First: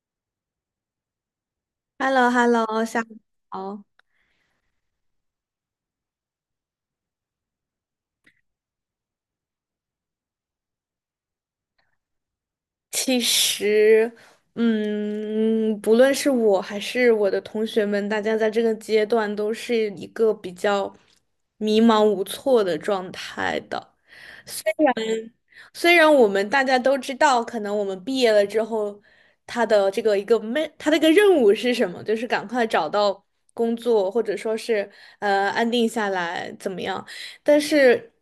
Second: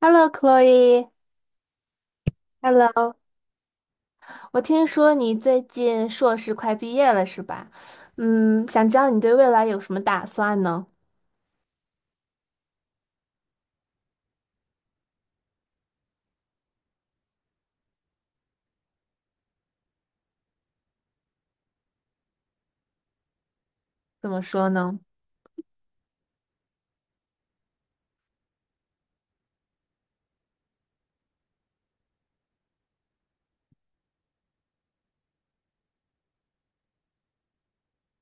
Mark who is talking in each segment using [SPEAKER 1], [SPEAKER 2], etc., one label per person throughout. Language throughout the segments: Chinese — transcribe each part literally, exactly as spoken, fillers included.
[SPEAKER 1] Hello,Chloe,
[SPEAKER 2] h e l l o h e l l o 下
[SPEAKER 1] Hello,
[SPEAKER 2] 午好。
[SPEAKER 1] 我听说你最近硕士快毕业了，是吧？嗯，想知道你对未来有什么打算呢？
[SPEAKER 2] 其实，嗯，不论是我还是我的同学们，大家在这个阶段都是一个比较迷茫无措的状态的。
[SPEAKER 1] 怎么说呢？
[SPEAKER 2] 虽然我们大家都知道，可能我们毕业了之后，他的这个一个没，他的一个任务是什么，就是赶快找到工作，或者说是呃安定下来怎么样？但是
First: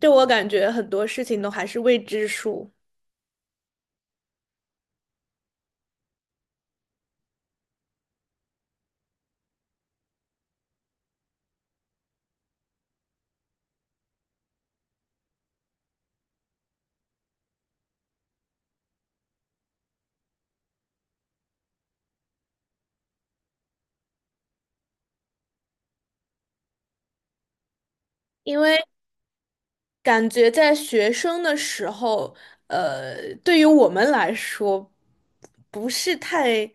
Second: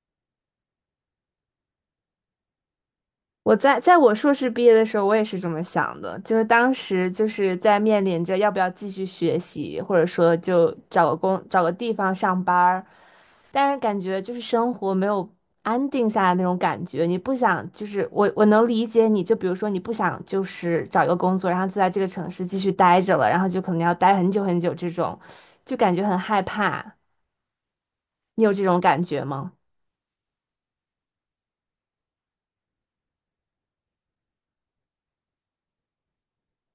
[SPEAKER 2] 对我感觉很多事情都还是未知数。
[SPEAKER 1] 我在在我硕士毕业的时候，我也是这么想的，就是当时就是在面临着要不要继续学习，或者说就找个工找个地方上班儿，但是感觉就是生活没有安定下来那种感觉，你不想就是我我能理解你，就比如说你不想就是找一个工作，然后就在这个城市继续待着了，然后就可能要待很久很久这种，就感觉很害怕。你有
[SPEAKER 2] 因
[SPEAKER 1] 这种
[SPEAKER 2] 为
[SPEAKER 1] 感觉吗？
[SPEAKER 2] 感觉在学生的时候，呃，对于我们来说，不是太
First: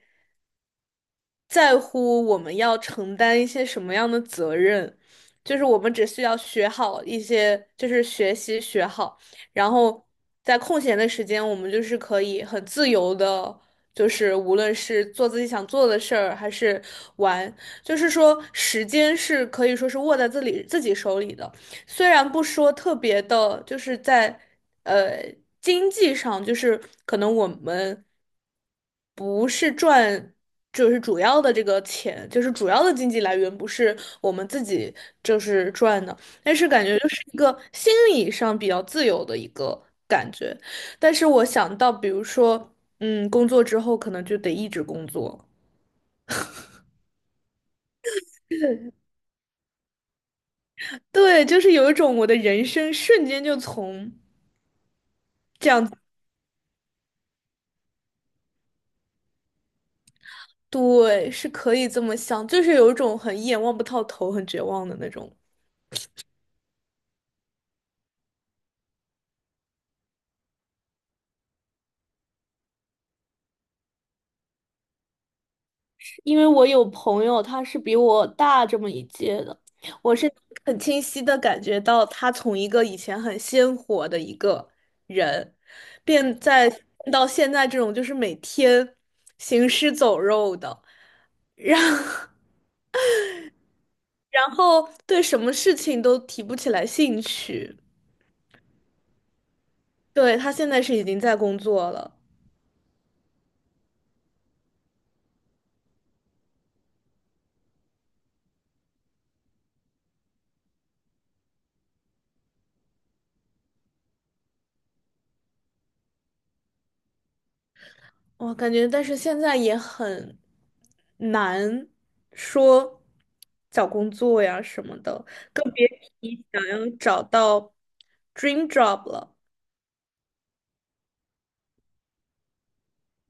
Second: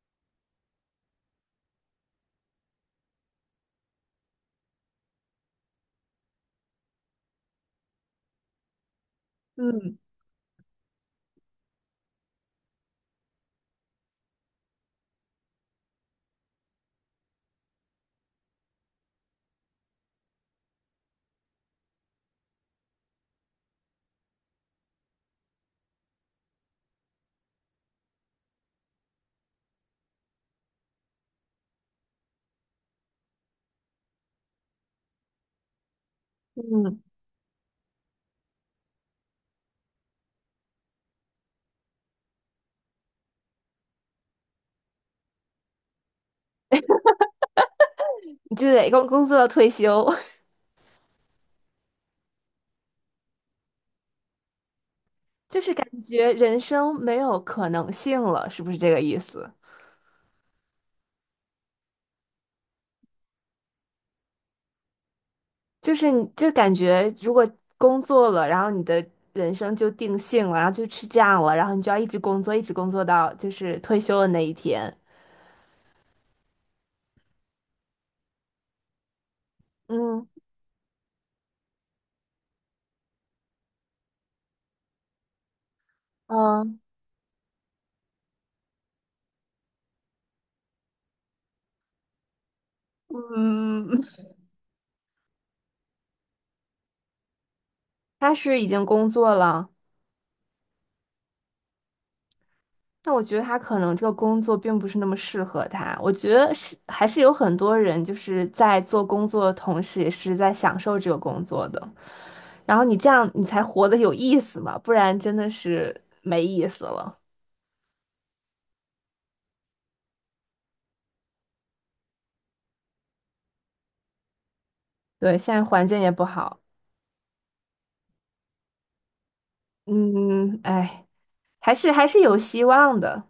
[SPEAKER 2] 在乎我们要承担一些什么样的责任，就是我们只需要学好一些，就是学习学好，然
[SPEAKER 1] 嗯
[SPEAKER 2] 后在空闲的时间，我们就是可以很自由的。就是无论是做自己想做的事儿，还是玩，就是说时间是可以说是握在自己自己手里的。虽然不说特别的，就是在呃经济上，就是可能我们不是赚，就是主要的这个钱，就是主要的经济来源不是我们自己就是赚的，但是感觉
[SPEAKER 1] 嗯，
[SPEAKER 2] 就是一个心理上比较自由的一个感觉。但是我想到，比如说，嗯，工作之后可能就得一直工作，
[SPEAKER 1] 你就得工工作到退休，
[SPEAKER 2] 对，就是有一种我的人生瞬间就从。
[SPEAKER 1] 就是感觉人生没有可能性了，是不是这个意思？
[SPEAKER 2] 对，是可以这么想，就是有一种很一眼望不到头、很绝望的那种。
[SPEAKER 1] 就是你就感觉如果工作了，然后你的人生就定性了，然后就吃样了，然后你就要一直工作，一直工作到就是退休的那一天。
[SPEAKER 2] 因为我有朋友，他是比我大这么一届的，我
[SPEAKER 1] 嗯
[SPEAKER 2] 是 很清晰的感觉到，他从一个以前很鲜活的一个人，变在
[SPEAKER 1] 嗯
[SPEAKER 2] 到现在这种就是每天行尸走肉的，
[SPEAKER 1] 嗯，
[SPEAKER 2] 然后对什么事情都提不起来兴趣。
[SPEAKER 1] 他是已经工作了，
[SPEAKER 2] 对，他现在是已经在工作了。
[SPEAKER 1] 但我觉得他可能这个工作并不是那么适合他。我觉得是还是有很多人就是在做工作的同时，也是在享受这个工作的。然后你这样，你才活得有意思嘛，不然真的是没意思了。
[SPEAKER 2] 我感觉，但是现在也很难说找工作呀什么的，
[SPEAKER 1] 对，现在
[SPEAKER 2] 更比
[SPEAKER 1] 环境也不好。
[SPEAKER 2] 想要找到 dream job 了。
[SPEAKER 1] 嗯，哎，还是还是有希望的。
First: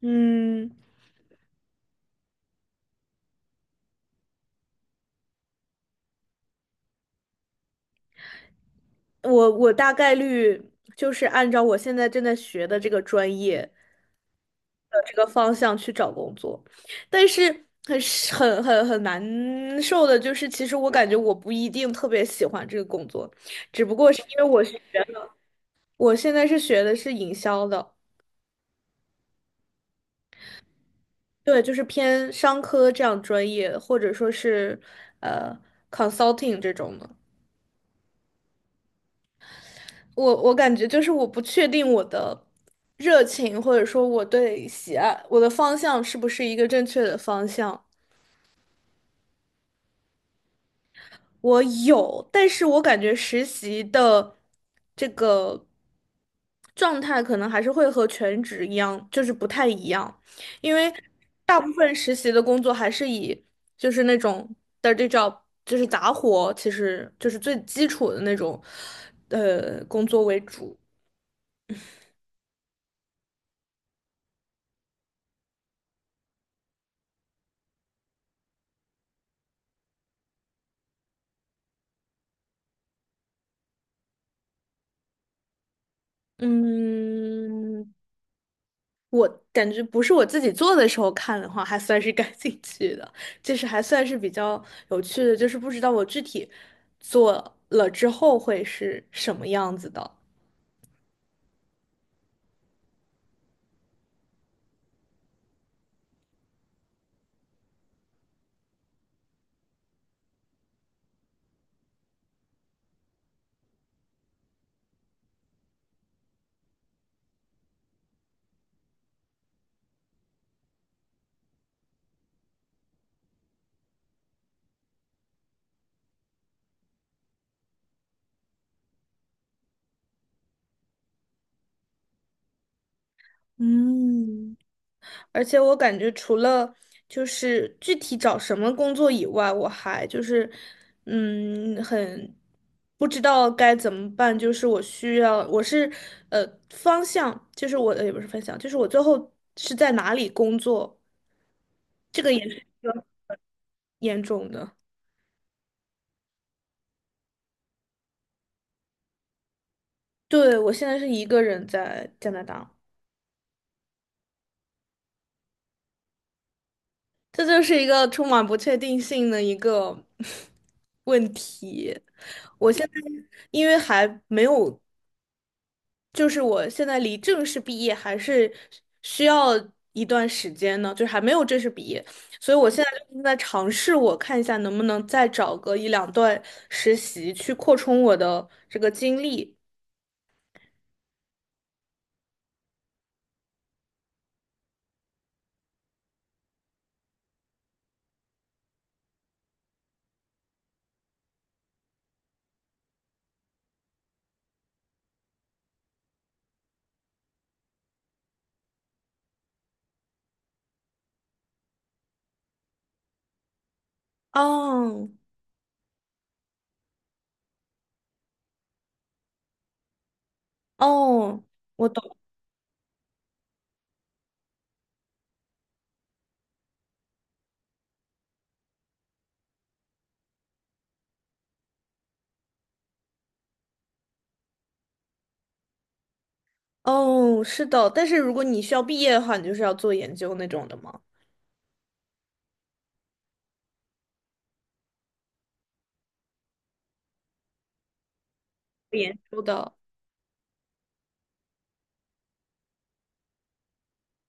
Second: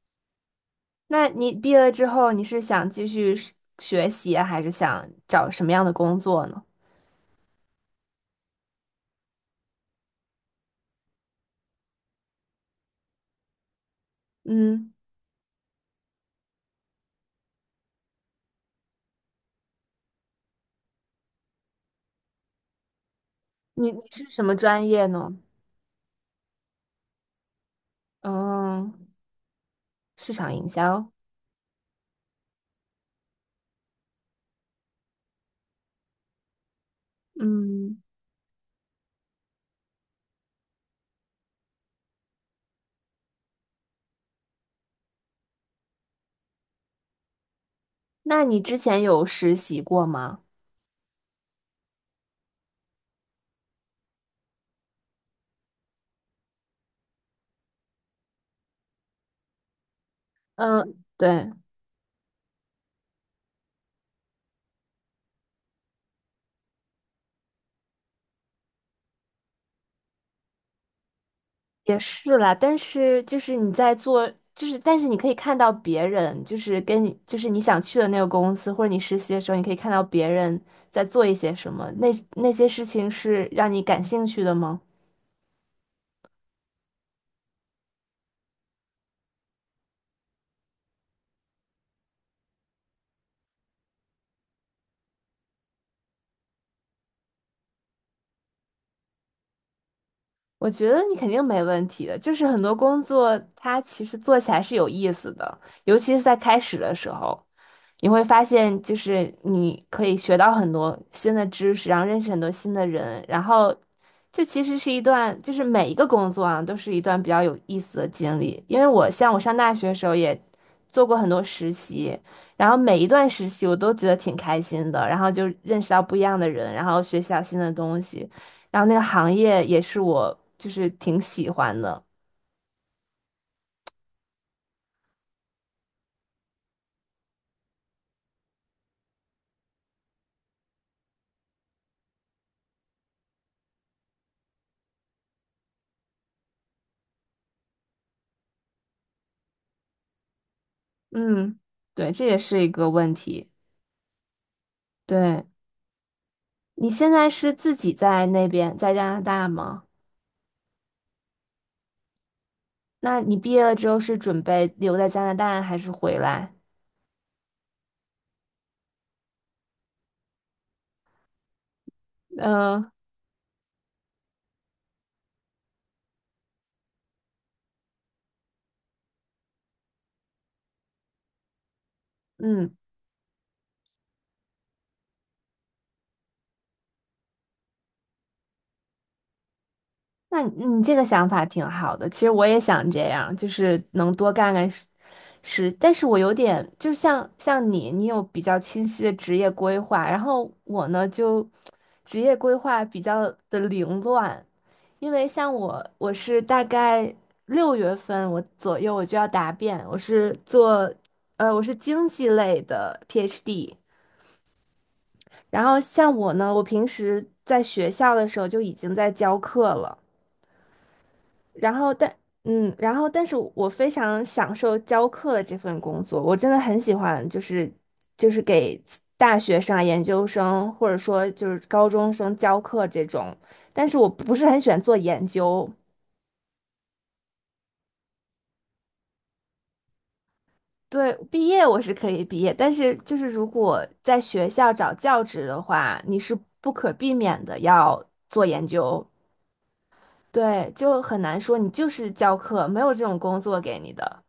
[SPEAKER 2] 嗯，
[SPEAKER 1] 那你毕业了之后，你是想继续是学习啊还是想找什么样的工作呢？
[SPEAKER 2] 我我大概率就是按照我现在正在学的这个专业
[SPEAKER 1] 嗯，
[SPEAKER 2] 的这个方向去找工作，但是很是很很很难受的就是，其实我感觉我不一定特别喜欢这个工作，只
[SPEAKER 1] 你
[SPEAKER 2] 不
[SPEAKER 1] 你
[SPEAKER 2] 过是
[SPEAKER 1] 是
[SPEAKER 2] 因为
[SPEAKER 1] 什么
[SPEAKER 2] 我学。
[SPEAKER 1] 专业呢？
[SPEAKER 2] 我现在是学的是营销的，
[SPEAKER 1] 嗯，市场营销。
[SPEAKER 2] 对，就是偏商科这样专业，或者说是呃 consulting 这种的。
[SPEAKER 1] 嗯，
[SPEAKER 2] 我我感觉就是我不确定我的热情，或者说我对喜爱我的方向是不是一个正确的方向。
[SPEAKER 1] 那你之前有实习过吗？
[SPEAKER 2] 我有，但是我感觉实习的这个状态可能还是会和全职一样，就是不太一样，因为
[SPEAKER 1] 嗯，对。
[SPEAKER 2] 大部分实习的工作还是以就是那种 dirty job，就是杂活，其实就是最基础的那种呃工作为主。
[SPEAKER 1] 也是啦，但是就是你在做，就是但是你可以看到别人，就是跟你，就是你想去的那个公司，或者你实习的时候，你可以看到别人在做一些什么，那那些事情是让你感兴趣的吗？
[SPEAKER 2] 嗯，我感觉不是我自己做的时候看的话，还算是 感兴趣的，就是还算是比较有趣的，就是不知道我具体做了之后会是什么样子的。
[SPEAKER 1] 我觉得你肯定没问题的，就是很多工作它其实做起来是有意思的，尤其是在开始的时候，你会发现，就是你可以学到很多新的知识，然后认识很多新的人，然后这其实是一段，就是每一个工作啊，都是一段比较有意思的经历。因为我像我上大学的时候也做过很多实习，然后每一段实习我都觉得挺开心的，然后就认识到不一样的人，然后学习到新的东西，然后那个行业也是我就是挺喜欢的。
[SPEAKER 2] 嗯，而且我感觉除了就是具体找什么工作以外，我还就是嗯很不知道该怎么办。就是我需要，我是呃方向，就是我的也不是方向，就是我最后是在哪里工作，
[SPEAKER 1] 嗯，对，
[SPEAKER 2] 这
[SPEAKER 1] 这
[SPEAKER 2] 个
[SPEAKER 1] 也
[SPEAKER 2] 也
[SPEAKER 1] 是一
[SPEAKER 2] 是。
[SPEAKER 1] 个问题。
[SPEAKER 2] 严重的。
[SPEAKER 1] 对。你现在是自己在那边，在加拿大吗？
[SPEAKER 2] 对，我现在是一个人在加拿大，
[SPEAKER 1] 那你毕业了之后是准备留在加拿大还是回来？
[SPEAKER 2] 这就是一个充满不确定性的一个 问题。我现
[SPEAKER 1] 嗯
[SPEAKER 2] 在因为还没有，就是我现在离正式毕业还是需要一段时间呢，就是还没有正式毕业，所以我
[SPEAKER 1] 嗯，
[SPEAKER 2] 现在就是在尝试，我看一下能不能再找个一两段实习去扩充我的这个经历。
[SPEAKER 1] 那你你这个想法挺好的。其实我也想这样，就是能多干干事，事但是我有点，就像像你，你有比较清晰的职业规划，然后我呢就职业规划比较的凌乱，因为像我，我是大概六月份我左右我就要答辩，我是做，呃，我是经济类的 P h D。
[SPEAKER 2] 哦。
[SPEAKER 1] 然后像我呢，我平时在学校的时候就已经在教课了。
[SPEAKER 2] 哦。
[SPEAKER 1] 然
[SPEAKER 2] 我
[SPEAKER 1] 后但，
[SPEAKER 2] 懂。
[SPEAKER 1] 嗯，然后但是我非常享受教课的这份工作，我真的很喜欢，就是就是给大学生啊研究生或者说就是高中生教课这种。但是我不是很喜欢做研究，
[SPEAKER 2] 哦，是的，但是如果你需要毕业的话，你就是要做研究那种的吗？
[SPEAKER 1] 对，毕业我是可以毕业，但是就是如果在学校找教职的话，你是不可避免的要做研究，
[SPEAKER 2] 研究的，
[SPEAKER 1] 对，就很难说你就是教课，没有这种工作给你的。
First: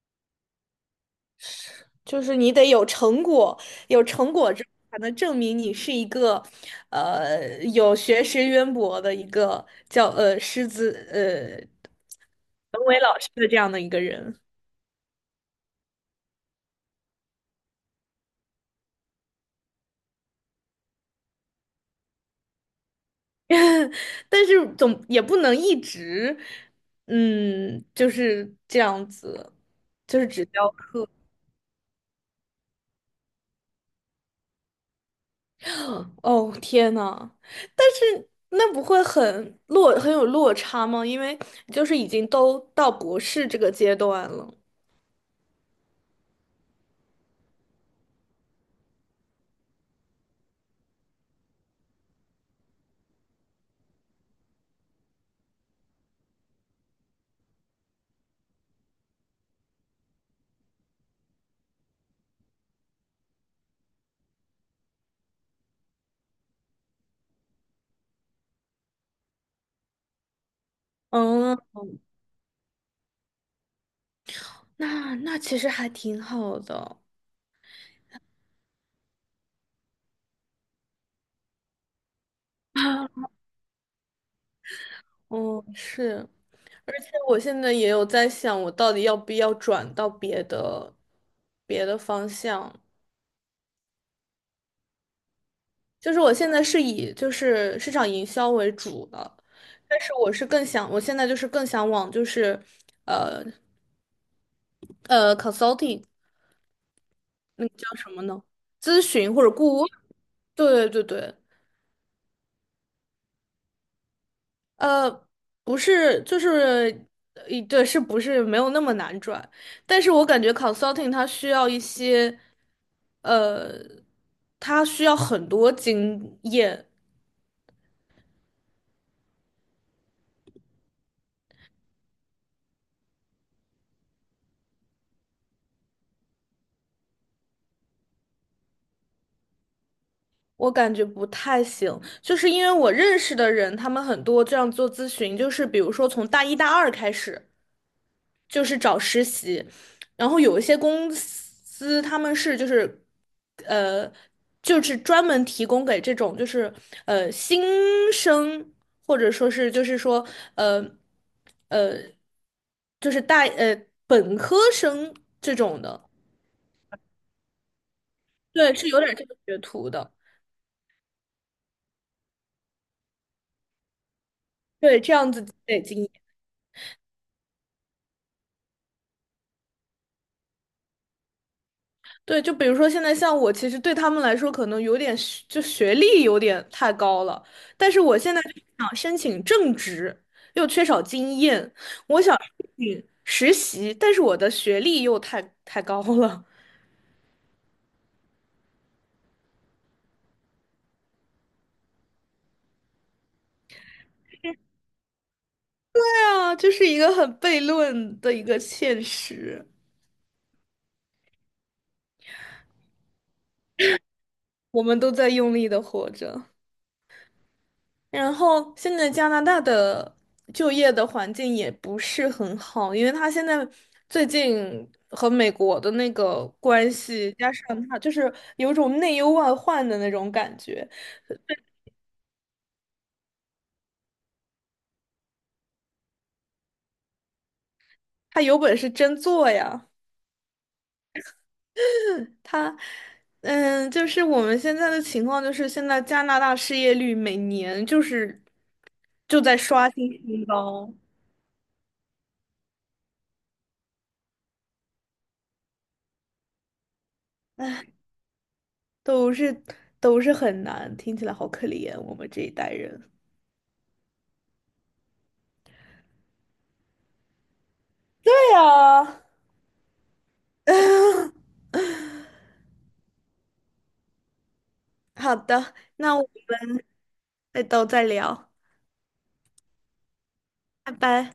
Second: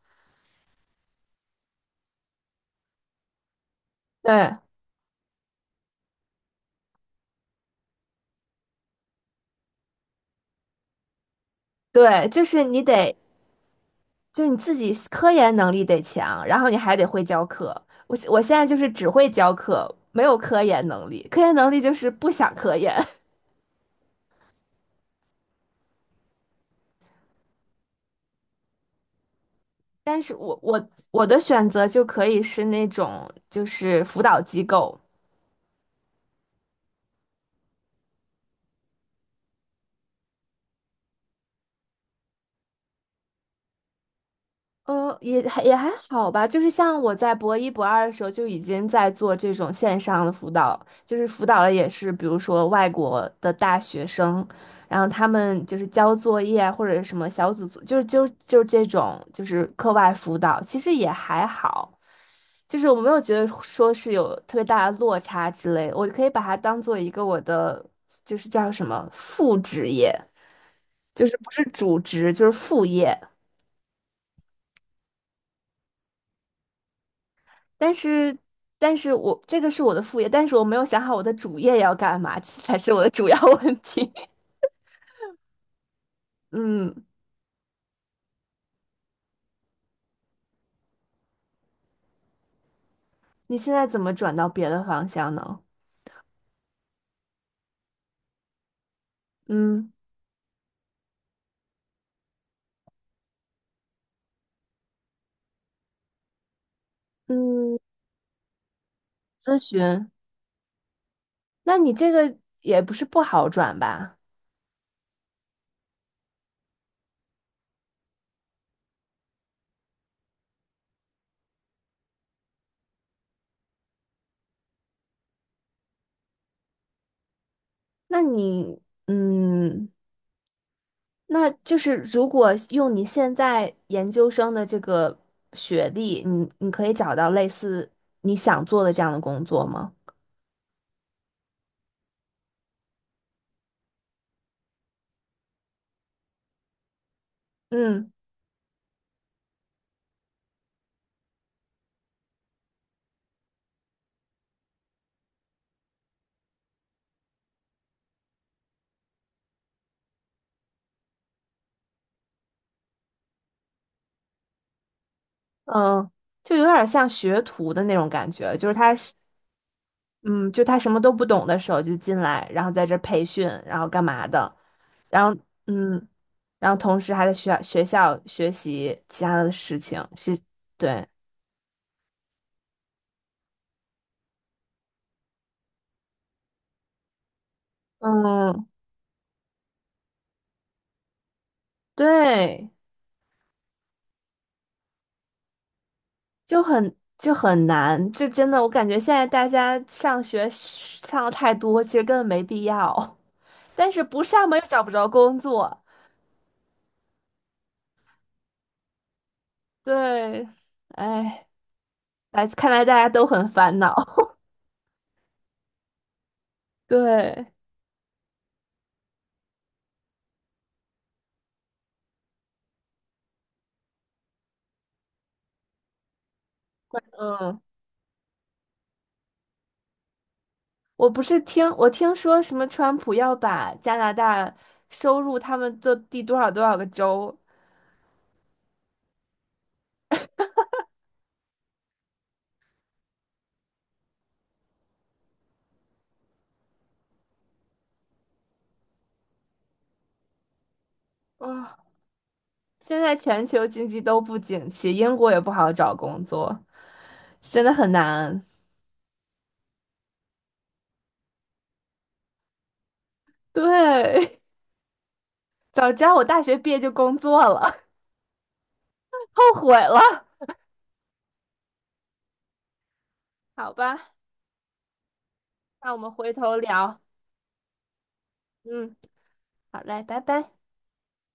[SPEAKER 2] 就是你得有成果，有成果
[SPEAKER 1] 对
[SPEAKER 2] 之后才能证明你是一个，呃，有学识渊博的一个叫呃师资呃
[SPEAKER 1] 对，就是你
[SPEAKER 2] 文为
[SPEAKER 1] 得，
[SPEAKER 2] 老师的这样的一个人。
[SPEAKER 1] 就是你自己科研能力得强，然后你还得会教课。我我现在就是只会教课，没有科研能力，科研能力就是不想科研。
[SPEAKER 2] 但是总也不能一直，嗯，就是这样子，就
[SPEAKER 1] 但
[SPEAKER 2] 是
[SPEAKER 1] 是
[SPEAKER 2] 只
[SPEAKER 1] 我
[SPEAKER 2] 教。
[SPEAKER 1] 我我的选择就可以是那种就是辅导机构。
[SPEAKER 2] 哦，天呐，但是那不会很落，很有落差吗？因为就是已经都到博士这个阶段了。
[SPEAKER 1] 嗯，也还也还好吧，就是像我在博一、博二的时候就已经在做这种线上的辅导，就是辅导的也是，比如说外国的大学生，然后他们就是交作业啊或者什么小组作，就是就就这种就是课外辅导，其实也还好，就是我没有觉得说是有特别大的落差之类的我可以把它当做一个我的就是叫什么副职业，就是不
[SPEAKER 2] 嗯，
[SPEAKER 1] 是主职，就是副业。
[SPEAKER 2] 那那其实还挺好的。
[SPEAKER 1] 但是，但是我这个是我的副业，但是我没有想好我的主业要干嘛，这才是我的主要问题。
[SPEAKER 2] 嗯，是，而
[SPEAKER 1] 嗯，
[SPEAKER 2] 且我现在也有在想，我到底要不要转到别的别的方向？
[SPEAKER 1] 你现在怎么转到别的方向呢？
[SPEAKER 2] 就是我现在是以就是市场营销为主的，
[SPEAKER 1] 嗯
[SPEAKER 2] 但是我是更想，我现在就是更想往就是呃呃 consulting。那个
[SPEAKER 1] 嗯，
[SPEAKER 2] 叫什么呢？咨询或者
[SPEAKER 1] 咨
[SPEAKER 2] 顾问？
[SPEAKER 1] 询，
[SPEAKER 2] 对对对对，
[SPEAKER 1] 那你这个也不是不好转吧？
[SPEAKER 2] 呃，不是，就是，呃对，是不是没有那么难转？但是我感觉 consulting 它需要一些，呃，它需要很多经验，
[SPEAKER 1] 那你嗯，那就是如果用你现在研究生的这个学历，你你可以找到类似你想做的这样的工作吗？
[SPEAKER 2] 我感觉不太行。就是因为我认识的人，他们很多这样做咨询，就是比如说从大一大二开始。
[SPEAKER 1] 嗯。
[SPEAKER 2] 就是找实习，然后有一些公司他们是就是呃就是专门提供给这种就是呃新生或者说是就是说呃呃就是大呃本科生这种的，
[SPEAKER 1] 嗯，就有点像学徒的那种感觉，就是
[SPEAKER 2] 对，是
[SPEAKER 1] 他
[SPEAKER 2] 有
[SPEAKER 1] 是，
[SPEAKER 2] 点这个学徒的，
[SPEAKER 1] 嗯，就他什么都不懂的时候就进来，然后在这儿培训，然后干嘛的，
[SPEAKER 2] 对，这
[SPEAKER 1] 然
[SPEAKER 2] 样
[SPEAKER 1] 后
[SPEAKER 2] 子积累经
[SPEAKER 1] 嗯，
[SPEAKER 2] 验。
[SPEAKER 1] 然后同时还在学校学校学习其他的事情，是，对，
[SPEAKER 2] 对，就比如说现在像我，其实对他们来说可能有点学就学历有点太高了，但是我现在就
[SPEAKER 1] 嗯，
[SPEAKER 2] 想申请正职，又缺少经验，我想申
[SPEAKER 1] 对，
[SPEAKER 2] 请实习，但是我的学历又太太高了，
[SPEAKER 1] 就很就很难，就真的我感觉现在大家上学上的太多，其实根本没必要，但是不上嘛又找不着工作，
[SPEAKER 2] 对啊，就是一个很悖论的一个现实，
[SPEAKER 1] 对，哎，来，看来大家都很烦恼。
[SPEAKER 2] 我们都在用力的活着。
[SPEAKER 1] 对，
[SPEAKER 2] 然后现在加拿大的就业的环境也不是很好，因为他现在最近和美国的那个关系，加
[SPEAKER 1] 嗯，
[SPEAKER 2] 上他就是有一种内忧外患的那种感觉。
[SPEAKER 1] 我不是听我听说什么川普要把加拿大收入他们的第多少多少个州
[SPEAKER 2] 他有本事真做呀，他嗯，就是我们现在的情况就是现在加拿大失业率每年就是就在刷新新高，
[SPEAKER 1] 啊，现在全球经济都不景气，英国也不好找工作，真的很难。
[SPEAKER 2] 都是都是很难，听起来好可怜，我们这一代人。
[SPEAKER 1] 对，早知道我大学毕业就工作了，
[SPEAKER 2] 对呀。
[SPEAKER 1] 后悔了。好吧，
[SPEAKER 2] 好的，
[SPEAKER 1] 那我们
[SPEAKER 2] 那我
[SPEAKER 1] 回头
[SPEAKER 2] 们
[SPEAKER 1] 聊。
[SPEAKER 2] 再都再聊，
[SPEAKER 1] 嗯，好嘞，拜拜。
[SPEAKER 2] 拜拜。